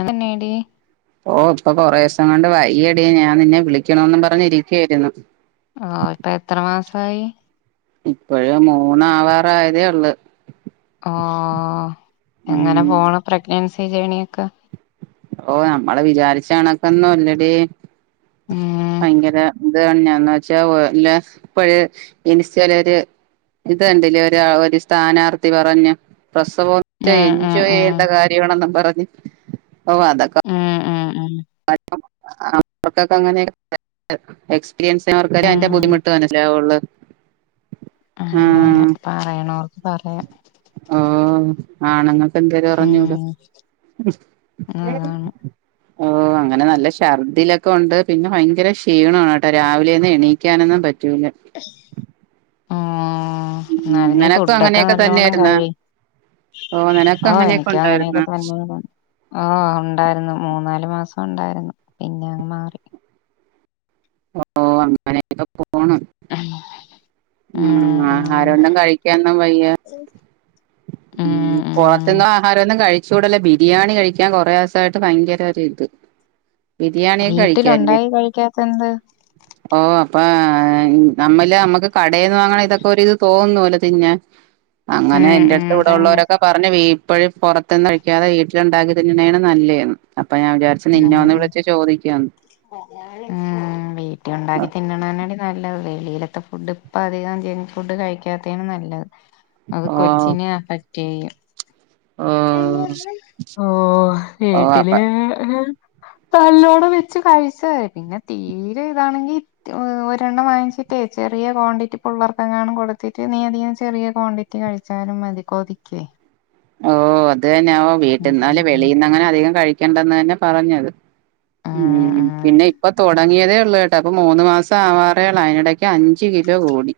അതെന്നേടി പ്പൊ കുറേ സം കൊണ്ട് വയ്യടി ഞാൻ നിന്നെ വിളിക്കണ വെന്നും പറഞ്ഞ് ഇരിക്കായിരുന്നു ആ ഇപ്പൊ എത്ര മാസായി ഇപ്പോഴ്‌ മൂന്നാവാറായതെ ഉള്ളൂ ഓ ഉം എങ്ങനെ പോണ പ്രഗ്നൻസി ജേണിയൊക്കെ ഓ നമ്മള് വിചാരിച്ച കണക്കന്നും അല്ലടി ഉം ഭയങ്കര ഇത് തന്ന എന്ന് വെച്ചാ ഇല്ല ഇപ്പഴ് ഇൻസ്റ്റേൽ ഒരു ഇത് കണ്ടില്ലേ ഒരു ഒരു സ്ഥാനാർത്ഥി പറഞ്ഞ പ്രസവൊക്കെ ഉം ഉം എൻജോയ് ഉം ചെയ്യേണ്ട കാര്യമാണെന്നും പറ [unintelligible] ഓഹ് അതൊക്ക ആഹ് [unintelligible] ആഹ് അവർക്കൊക്കെ അങ്ങനെ [unintelligible] ർക്കർതിന്റെ ബുദ്ധിമുട്ട് മനസിലാവുള്ളൂ ആ അതെന്നെ പറയണോർ പറയാ ആണ്ങ്ങൾ പ്പ ന്തെര് പറഞ്ഞൂടാ അതാണ് [unintelligible] ഓ അങ്ങനെ നല്ല ഛർദില ഒണ്ട് പിന്നെ ഭയങ്കര ക്ഷീണം ആണ് കേട്ടോ രാവിലെ ന്നും എണീക്കാനൊന്നും പ റ്റൂല ഉം എന്നാലു നീ ഫുഡൊക്കെ അങ്ങനെയൊക്കെ നല്ലോണം തന്നെയായിരുന്ന കഴി നിനക്കും ഓ അങ്ങനെയൊക്കെ എനിക്കും ഉണ്ടായിരുന്ന അങ്ങനൊക്കെ തന്ന ഓ ഉണ്ടായിരുന്നു മൂന്നാല് ഒരു മാസം ഒണ്ടായിരുന്നു പിന്നെ അങ്ങ് മാറി ഓ അങ്ങനെയൊക്കെ പോണം ഉം ആഹാരോന്നും കഴിക്കാനൊന്നും വയ്യ ഉം പുറത്ത്ന്ന് ആഹാരൊന്നും കഴിച്ചൂടല് ബിരിയാണി കഴിക്കാൻ കൊറെ ദിസായിട്ട് ഭയങ്കര ഒരു ഇത് ബിരിയാണിയൊക്കെ കഴിക്കാല്ലേ വീട്ടിലുണ്ടായി കഴിക്കാത്തെന്ത് ഓ അപ്പ നമ്മില് നമ്മുക്ക് കടേന്ന് വാങ്ങണ ഇതൊക്കെ ഒരുരിത് തോന്നൂല തിന്നാൻ അങ്ങനെ എ ഉം ഉം തന്നെ ഇവിടൊളേളാരൊക്കെ പറഞ്ഞ് വീ ഇപ്പഴ് പൊറത്ത്ന്ന് കഴിക്കാതെ വീട്ടിലുണ്ടാക്കി തിന്നണയാണ് നല്ലേന്ന്. ഞാൻ വിചാരിച്ചു നിന്നെ ഒന്ന് ആഹ്ആ വിളിച്ച് ചോദിക്കാന്ന് ആഹ് വീട്ടി ഒണ്ടാക്കി തിന്നണന്നാണ് നല്ലത്. വെളിയിലത്തെ ഫുഡ് ഇപ്പ അധികവും ജങ്ക് ഫുഡ് കഴിക്കാത്തയാണ് നല്ലത്. അത് ഓ കൊച്ചിനെ അഫക്ട് [unintelligible] ഓ ഓ ഓ അപ്പ വീട്ടില് ഏ നല്ലോണം വെച്ച് കഴിച്ചാതി. പിന്നെ തീരെ ഇതാണെങ്കി ഒരെണ്ണം വാങ്ങിച്ചിട്ടേ ചെറിയ ക്വാണ്ടിറ്റി പിള്ളേർക്കെങ്ങാനും കൊടുത്തിട്ട് നീ അധികം ചെറിയ ക്വാണ്ടിറ്റി കഴിച്ചാലും മതി കൊതിക്കേ. ഓ അത് അതെന്നാവും വീട്ടീന്നാല് ഉം ഉം വെളീന്ന് അങ്ങനെ അധികം കഴി ക്കണ്ടെന്ന് തന്നെ പറഞ്ഞത്. ഉം ആഹ് പിന്നെ ഇപ്പൊ തൊടങ്ങിയതേ ഒ ള്ളൂവേട്ടോ. അപ്പൊ മൂന്ന് മാസം ആവാറേള്ളൂ. അതിനിടയ്ക്ക് അഞ്ചു കിലോ കൂടി.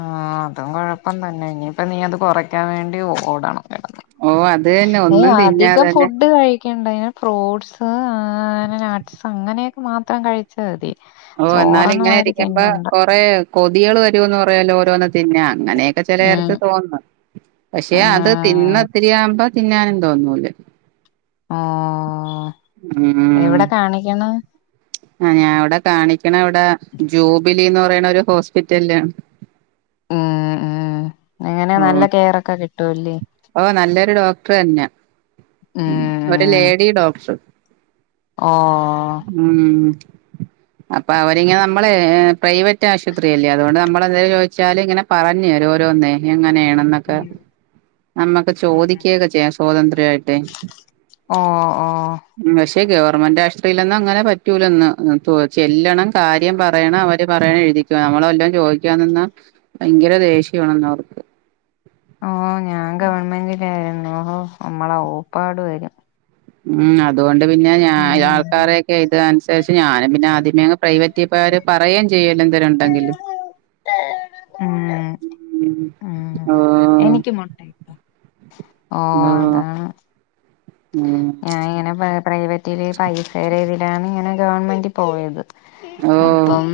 ആ അതും കൊഴപ്പം തന്നെ. ഇനിപ്പ നീ അത് കുറയ്ക്കാൻ വേണ്ടി ഓടണം. കേട്ടോ ഓ അത് തന്നെ. ഏ ഒന്നും തിന്നാതെ അധികം തന്നെ ഫുഡ് കഴിക്കണ്ട ഇങ്ങനെ ഫ്രൂട്ട്സ് ആ അങ്ങനെ നട്ട്സ് അങ്ങനെയൊക്കെ മാത്രം കഴിച്ചാതി. ഓ എന്നാല് ഇങ്ങനെ ഇരിക്കുമ്പോ കൊറേ കൊതികള് വ രൂന്നു പറയല്ലോ ഓരോന്ന് തിന്നാൻ. അങ്ങനെയൊക്കെ ചെല ഉം നേരത്ത് തോന്നുന്ന്. പക്ഷെ അത് തിന്ന് ഉം ഇത്തിരിയാവുമ്പോ തിന്നാനും തോന്നൂല ആ ഉം എവിടെ കാണിക്കണം ആ ഞാൻ അവിടെ കാണിക്കണവിടെ ജൂബിലിന്ന് പറയണൊരു ഹോസ്പിറ്റലിലാണ് ആ അങ്ങനെ ഓ നല്ല കെയറൊക്കെ കി ട്ടുല്ലേ ഇത് ഡോക്ടർ തന്യ ഒരു ഉം ലേഡി ഡോക്ടർ ഓ ഉം അപ്പൊ അവരിങ്ങനെ നമ്മളെ പ്രൈവറ്റ് ആശുപത്രി അല്ലേ അതുകൊണ്ട് നമ്മൾ എന്തായും ചോദിച്ചാലല് ഇങ്ങനെ പറഞ്ഞേരു ഓരോന്നേ അങ്ങനെയാണെന്നൊക്കെ ഉം നമ്മക്ക് ഉം ചോദിക്കുക്യോക്കെ ചെയ്യാ സ്വാതന്ത്ര്യട്ട് ഓ ഓ ഉം പക്ഷെ ഗവൺമെന്റ് ആശുപത്രിലൊന്നും അങ്ങനെ പറ്റൂലന്ന് ചെല്ലണം കാര്യം പറയണം അവര് പറയണം എഴുതിക്കുവ നമ്മളെല്ലാം ചോദിക്കാ നിന്നാ ഭയങ്കര ദേഷ്യവാണെന്ന് അവർക്ക് ഓ ഞാൻ ഗവൺമെന്റിലായിരുന്നു ഓ നമ്മള ഓപ്പാട് വരും ഉം അതുകൊണ്ട് പിന്നെ ഞാ ഉം ആൾക്കാരെയൊക്കെ ഇതനുസരിച്ച് ഞാനും പിന്നെ ആദ്യമേ പ്രൈവറ്റ് [unintelligible] അവര് പറയയും ചെയ്യല എന്തേരുും ഉണ്ടെങ്കില് ഉം ഉം ഉം ഓ എനിക്ക് മുട്ടായിട്ടോ ഓ അതാണ് ഉം ഞൻ ഇങ്ങനെ പ്രൈവറ്റില് പൈസരെ ഇതിലാണ് ഇങ്ങനെ ഗവൺമെന്റ് പോയത് ഓ അപ്പം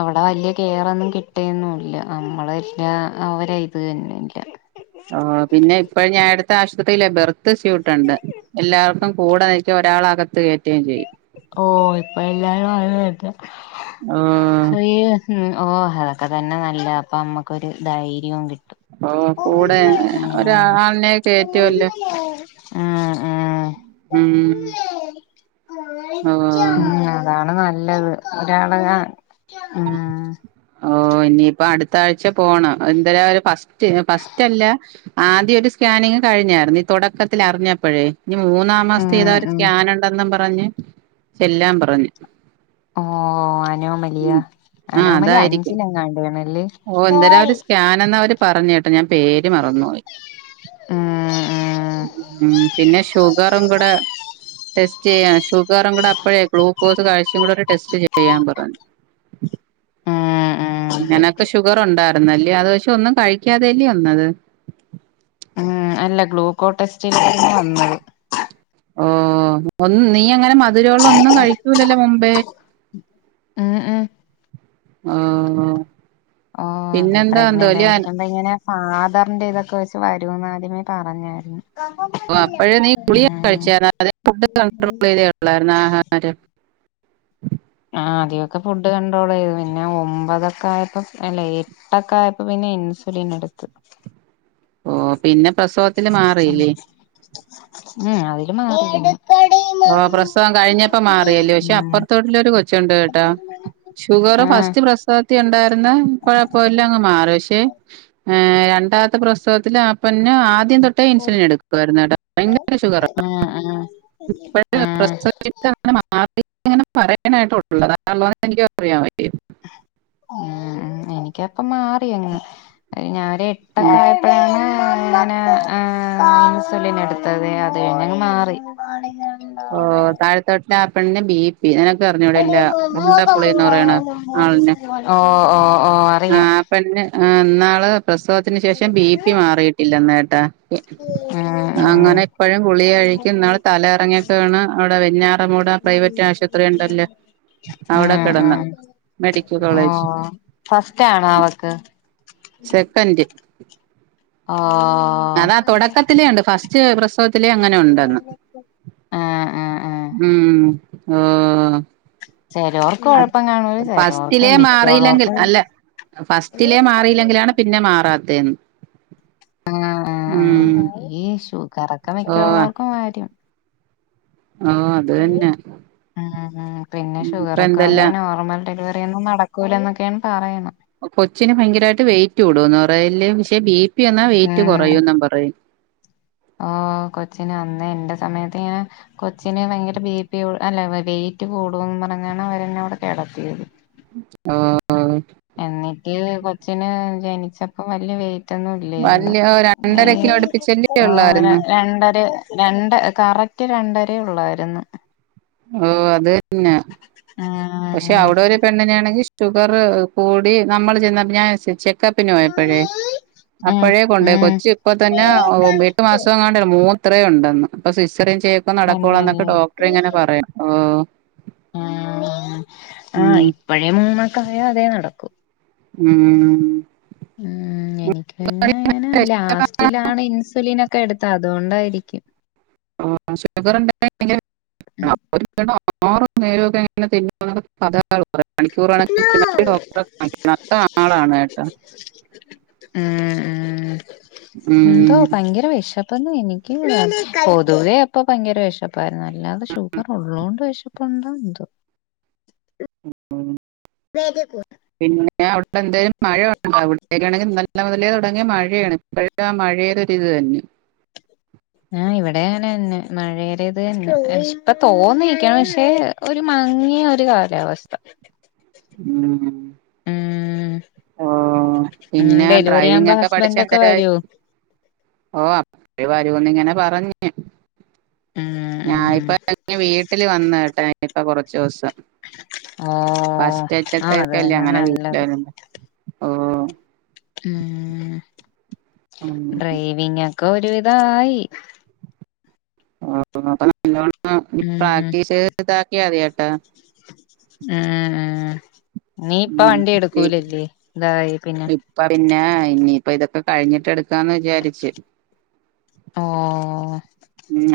അവ വലിയ കെയറൊന്നും കിട്ടിയൊന്നുംല്ല നമ്മള എല്ലാ അവര് ഇത് തന്നെയല്ല ഓ പിന്നെ ഇപ്പഴ ഞാൻ അടുത്ത ആശുപത്രിയിലേ ബെർ ത്ത് സ്യൂട്ടുണ്ട് എല്ലാവർക്കും കൂടെ നിക്ക ഒരാൾക ത്ത് കയറ്റുകയും ചെയ്യും ഓ ഇപ്പ എല്ലാരും [unintelligible] [unintelligible] ഉ ഓഹ് അതൊക്കെ തന്നെ നല്ല അപ്പൊ അമ്മുക്കൊരു ധൈര്യവും കിട്ടും ഓ കൂടെ ഉ ഉ ഒരാളിനെ കേറ്റുവല്ലോ ആ ഉം ഓ ഉം അതാണ് ന നല്ലത് ഒരാള മം ഓ ഇനിയിപ്പോ അടുത്ത ആഴ്ച പോണം എന്തേല ഒരു ഫസ്റ്റ് ഫസ്റ്റ് അല്ല ആദ്യോരു ഒരു സ്കാനിങ് കഴിഞ്ഞായിരുന്നു തുടക്കത്തിൽ അറിഞ്ഞപ്പോഴേ ഇനി മൂന്നാ ഉം മാസിയത്തെ ഏതാ ഒരു ഉം സ്കാൻ ഉണ്ടെന്നും പറഞ്ഞ് ചെല്ലാൻ പറഞ്ഞ് ഓ അനോമലിയ ആ അനോമലി അഞ്ച് അതായിരിക്കും പിന്നെങ്ങാണ്ട്ല്ലെ ഓ എന്തരാ ഒരു സ്കാനെന്ന് അവര് പറഞ്ഞ ഞാ പേര് മറന്നുപോയി ഉം ഉം മ്മ് പിന്നെ ഷുഗറും കൂടെ ടെസ്റ്റേയ്യാൻ ഷുഗറും കൂടെ അപ്പഴേ ഗ്ലൂക്കോസ് കഴ്ച്ചുകൂടെ ഒരു ടെസ്റ്റ് ചെയ്യാൻ പറ ഉം ഉം ഇങ്ങനൊക്കെ ഷുഗർ ഉണ്ടായിരുന്നല്ലേ അത് പക്ഷെ ഒന്നും കഴിക്കാതെല്ലേ വന്നത് ഉം അല്ല ഗ്ലൂക്കോ ടെസ്റ്റിലെ വന്നത് ഓ ഒന്ന് നീ അങ്ങന മ അതിലൊള്ള ഒന്നും കഴിക്കൂലല്ല മുൻ ബെ ആ എ ആ ഓ അതെ പ്രെഗ്നന്റ് ആയിരിക്കുമ്പ ഇങ്ങന ആധറിന്റെ ഇതൊക്കെ വെച്ച് വരൂന്ന് ആദ്യമേ പറഞ്ഞായിരുന്നു ഓ അപ്പഴ് നീ പുളിയൊ ഉം [unintelligible] ആ ആദ്യക്കൊ ഫുഡ് കണ്ട്രോൾ ചെയ്ത് പിന്നെ ഒമ്പതൊക്കെ ആയപ്പ അല്ല എട്ടൊക്കെ ആയപ്പപ്പിന്നെ ഇൻസുലിൻ എടുത്ത് ആ പിന്ന പ്രസവത്തില് മാറീല്ലേ ഉം അതിലു മാറി ഓ പ്രസവം കഴിഞ്ഞപ്പ മാറിയല്ല്യോ പക്ഷെ ഉം അപ്രത്തോട്ടിലൊരു കൊച്ചുണ്ട് കേട്ടോ ഷുഗർ ആഹ് ഫസ്റ്റ് പ്രസവത്തി ഉണ്ടായിരുന്ന് കുഴപ്പില്ല അങ്ങ് മാറി പക്ഷേ ഏഹ് രണ്ടാമത്തെ പ്രസ [unintelligible] ആപ്പന്നെ ആ ആദ്യം തൊട്ടേ ഇൻസുലിൻ എടുക്കുമായിരുന്നു കേട്ടോ ഭയങ്കര ഷുഗറാ ആഹ് ആഹ് ഇപ്പോഴ പ്രസ ആഹ് [unintelligible] [unintelligible] ഉം ഉം എനിക്കപ്പ മാ [inaudible] ഞാനൊരു ഉം എട്ട [inaudible] [inaudible] ഇൻസുലിൻ എടുത്തത് അത് കഴിഞ്ഞങ്ങ് മാറി ഓ താഴത്തോ [unintelligible] ബീം പി നിനക്ക് അറിഞ്ഞൂടെ ഇല്ല ഉണ്ടപ്പുളീന്ന് പറയണ ആളിനെ ഓ ആ പിന്നെ ആ എന്നാ ആ പ്രസവത്തിന് ശേഷം ബി പി മാറിയിട്ടില്ലന്ന് ട്ടാ ഉം ഉം അങ്ങനെ ഇപ്പഴും ഗുളിക കഴിക്കും ഇന്നാളിൽ തലയറങ്ങിയൊക്കെ വീണ് അവിടെ വെഞ്ഞാറമൂട് ആ പ്രൈവറ്റ് ആശുപത്രി ഉണ്ടല്ലോ അവിടെ ഉം കെടന്ന് ഉം മെഡിക്കൽ ഓ കോളേജ് ഫസ്റ്റ് ആണോ അവക്ക് സെക്കൻ്റ് ഉ [inaudible] ഓ അതാ തൊടക്കത്തിലേ ഒണ്ട്. ഫസ്റ്റ് പ്രസവത്തിലെ അങ്ങനെ ഒണ്ടെന്ന് ആഹ് ആഹ് ആഹ് ഉം ആഹ് ചെലോർക്ക് അത് കൊഴപ്പം കാണൂല ചെലോർക്ക് ഫസ്റ്റിലേ മാറിയില്ലെങ്കിൽ മിക്കോള്ളോർക്കും അല്ല ഫസ്റ്റിലേ മാറില്ലെങ്കിലാണ് പിന്നെ മാറത്തെ എന്ന് ഉം കറക്ക ഓ മിക്കുള്ളവർക്കും വരും. ഓ അത് ഉം തന്നെ ഉം പിന്നെ ഇപ്പ ഷുഗർ ഒകെ വന്ന് എന്തെല്ലാം നോർമൽ ഡെലിവറി നെയമം നടക്കൂലന്നൊക്കെയാണ് പറയുന്നേ. കൊച്ചിന് ഭയങ്കരമായിട്ട് വെയിറ്റ് കൂടന്ന് പറയും അല്ലിയോ പക്ഷെ ബി പ്പിയെന്നാ വെയിറ്റ് കൊറയുന്നും പറയുന്നു. ആഹ് കൊച്ചിനെ അന്നേ എന്റെ സമയത്ത് ഞാൻ കൊച്ചിന് ഭയങ്കര ബി പി കൂ അല്ല വെയിറ്റ് കൂടൂന്ന് പറഞ്ഞാണ് അവര എന്നെ അവിടെ കിടത്തിയത്. ഓ ഓ എന്നിട്ട് കൊച്ചിന് ജനിച്ചപ്പോ വല്യ വെയി റ്റൊന്നും ഇല്ലായിരുന്നു. വല്യ രണ്ടര ഏയ് കിലോ അടുപ്പിച്ചല്ലേ ആഹ് ഉള്ളായിരുന്നു രണ്ടര രണ്ട് കറക് റ്റ് രണ്ടരേ ഉള്ളാരുന്നു. ഓ അതന്നെ പക്ഷെ ഉം അവിടെ ഒരു പെണ്ണിന് ആണെങ്കി ഷുഗർ കൂടി നമ്മൾ ചെന്ന ഞാൻ ചെക് കപ്പിനുപോയപ്പോഴേ ഉം അപ്പഴേ കൊണ്ട് പോയി ഉം കൊച്ചി ഇപ്പ തന്നെ എട്ട് മാസം എങ്ങാണ്ടല്ല മൂ ഇത്രേ ഒണ്ടെന്ന് അപ്പൊ സിസ് ഇത്രേം ചെയ്യക്കോ നടക്കോളന്നൊക്കെ തന്നെയല്ലേ ഡോക്ടറിങ്ങനെ ഓഹ് ആഹ് ആ ആഹ് ഇപ്പഴേ മൂമ [unintelligible] അതേ നടക്കൂ. ഉം ഉം പിന്നെ അങ്ങനെ ലാസ്റ്റിലാണ് ഇൻസുലിൻ ഒ ക്കെ എടുത്താ അതുകൊണ്ടായി ഷുഗർക്ഷ ഉം [unintelligible] ഓറ നേരമൊക്കെ എങ്ങനെ തെന്ന [unintelligible] [inaudible] മണിക്കൂറണെിൽ അ ആളാണ് ഏട്ടാ [unintelligible] ഉം എന്തോ ഭയങ്കര വേഷമം ഇപ്പോങ്ങും [unintelligible] എനിക്ക് പൊതുവേ അപ്പൊ ഭയങ്കര വിഷമം ഇപ്പ നല്ലാതെഷുഗർ ഉള്ളതുകൊണ്ട് പക്ഷേ [unintelligible] കോണ്ടോന്തോ ആ [inaudible] [unintelligible] വേഗകോ പിന്നെ അവിടെ എന്തായാലും മഴണ്ട പിന്നെ ഇവിടത്തേക്കാണെങ്കിൽ നല്ല മുതലേ തുടങ്ങി മഴയാണ് ഇപ്പോഴും ആ മഴയേതൊരിത് തന്നെ ആ ഇവിടെ അങ്ങനെതന്നെ മഴേടെ ഇത് തന്നെ [unintelligible] തോന്നു നിക്കാണ് പക്ഷെ ഒരു മങ്ങിയ ഒരു കാലാവസ്ഥ [inaudible] ഉം [inaudible] [unintelligible] ഉം ഓ ഉം പിന്നെ ഡെലിവറി ഡ്രൈവിംഗ് ആവുമ്പോ ഒക്കെ പഠിച്ച് ഹസ്ബൻഡ് ഒക്കെ എന്തരായി വരോ ഓ [unintelligible] ഇങ്ങനെ പറഞ്ഞേ ഉം [inaudible] ഉം ഞാനിപ്പോ വീട്ടില് വന്ന കേട്ടാ [inaudible] [unintelligible] ഇ കുറച്ച ദിവസം ഓഹ് ആഹ് അത് ഫസ്റ്റേറ്റിലത്തക്കല്ലേ തന്നെ അങ്ങനെ നല്ലത് വീട്ടേരെ ഓ ഉംമ്മ് [inaudible] [unintelligible] ഉം ഡ്രൈവിംഗ ഒക്ക [unintelligible] ഒരുവിധമായി ആ [unintelligible] ആ ഉം ഉം പ്രാക്ടീസ് ഇതാക്കി അറിയട്ടാ [unintelligible] മ്മ് [inaudible] ഉ ഇതായി പിന്നെ ഇപ്പ പിന്നെ ഇനിയിപ്പ ഇതൊക്കെ കഴിഞ്ഞിട്ടടുക്ക് [inaudible] ക്കന്ന് വിചാരിച്ച് ഓഹ്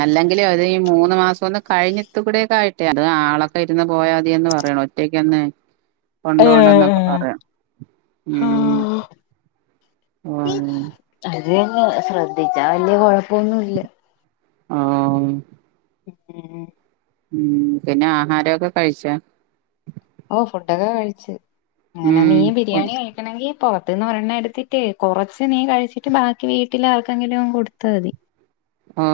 അല്ലെങ്കിലേ [unintelligible] അത് മൂന്ന് മാസം ഒന്ന് കഴിഞ്ഞിട്ട കൂടെയൊക്കായിട്ടേ അത് ആളൊക്കെ ഇരുന്ന് പോയാ മതി എന്ന് പറയണം ഒറ്റയ്ക്കങ്ങു അത് കൊണ്ടൊണ്ടന്നൊക്കെ പറയണം ഉം ആ [unintelligible] [unintelligible] അ ശ്രദ്ധിച്ചാ വലിയ കുഴപ്പൊന്നുമല്ല ആ ഉം [unintelligible] ഉം പിന്നെ ആഹാരമൊക്കെ കഴിച്ച [inaudible] ഓ ഫുഡൊക്കെ കഴിച്ച് അങ്ങനെ ഉം നീ ഓ ബിരിയാണി കഴിക്കണോങ്കിൽ പോറത്തിന്ന് ഒരെണ്ണം എടുത്തിട്ടേ കൊറച്ച് നീ കഴിച്ചിട്ട് ബാക്കി വീട്ടില് ആർക്കെങ്കിലും കൊടുത്താ മതി ആ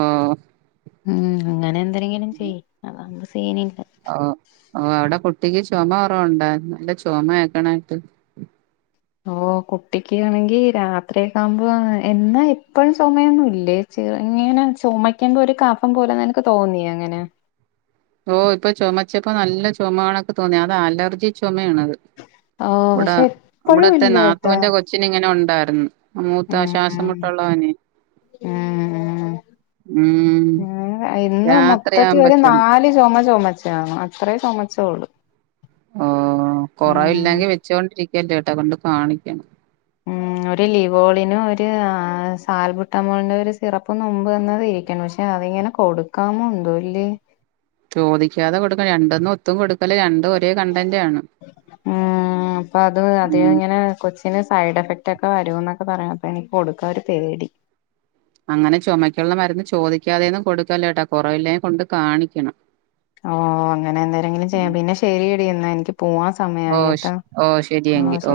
മ് അങ്ങനെ എന്തെ എങ്ങനെയും ചെയ് സീനിൽ ഓ ആ അവിടെ കുട്ടിക്ക് ചുമ കുറവുണ്ട നല്ല ചൊമ കേക്കണകേട്ട് ഓ കുട്ടിക്ക്യണെങ്കി രാത്രി ആകുമ്പോ എന്നാ എപ്പഴും ചുമയൊന്നും ഇല്ലേ ചെറ്ങ്ങനെ ചുമയ്ക്കുമ്പോ ഒരു കഫം പോല നിനക്ക് തോന്നിയങ്ങനെ ഓ ഇപ്പൊ ചൊമച്ചപ്പോ നല്ല ചൊമകണക്ക് തോന്നി അത് അലർജി ചൊമയാണത് ഓഹ് പക്ഷെ എപ്പഴും ഇല്ലട്ടാ നാത്തൂന്റെ കൊച്ചിന് [unintelligible] മൂത്ത ശ്വാസംമുട്ടുള്ളവനെ ഉം മ് ഉം രാത്രി ആവുമ്പചൊമ ചൊമച്ചണ് അത്രേ ചൊമച്ചുള്ളൂ ഓ കൊറവില്ലങ്കി വെച്ചോണ്ടിരിക്കല്ല് ട്ടാ കാണിക്കണം മ് ഒരു ലിവോളിനും ഒരു സാൽബുട്ടമോളിന്റെ ഒരു സിറപ്പും നുമ്പ് തന്നത് ഇരിക്കണ് പക്ഷെ അതിങ്ങനെ കൊടുക്കാമോ ന്തോ ല്ലേ ചോദിക്കാതെ കൊടുക്കണം രണ്ടന്നും ഒത്തും കൊടുക് [unintelligible] ഇപ്പല രണ്ടും ഒരേ കണ്ടന്റ് ആണ് ഉം അപ്പൊ അത് അത് മ് ഇങ്ങനെ കൊച്ചിന് സൈഡ് എഫക്റ്റ് ഒക്കെ വരൂന്നൊക്കെ പറയും അപ്പൊ എനിക്ക് കൊടുക്കാൻ ഒരു പേടി അതിന്ന് കൊടുക്കല്ലെ ട്ടാ കുറവില്ലെ കൊണ്ട് കാണിക്കണം ഓ അങ്ങനെ എന്തേരെങ്കിലും ചെയ്യാം പിന്നെ ശെരിയെടി എന്ന എന്ക്ക് ഓ ഓ ശരിയങ്കി ഓ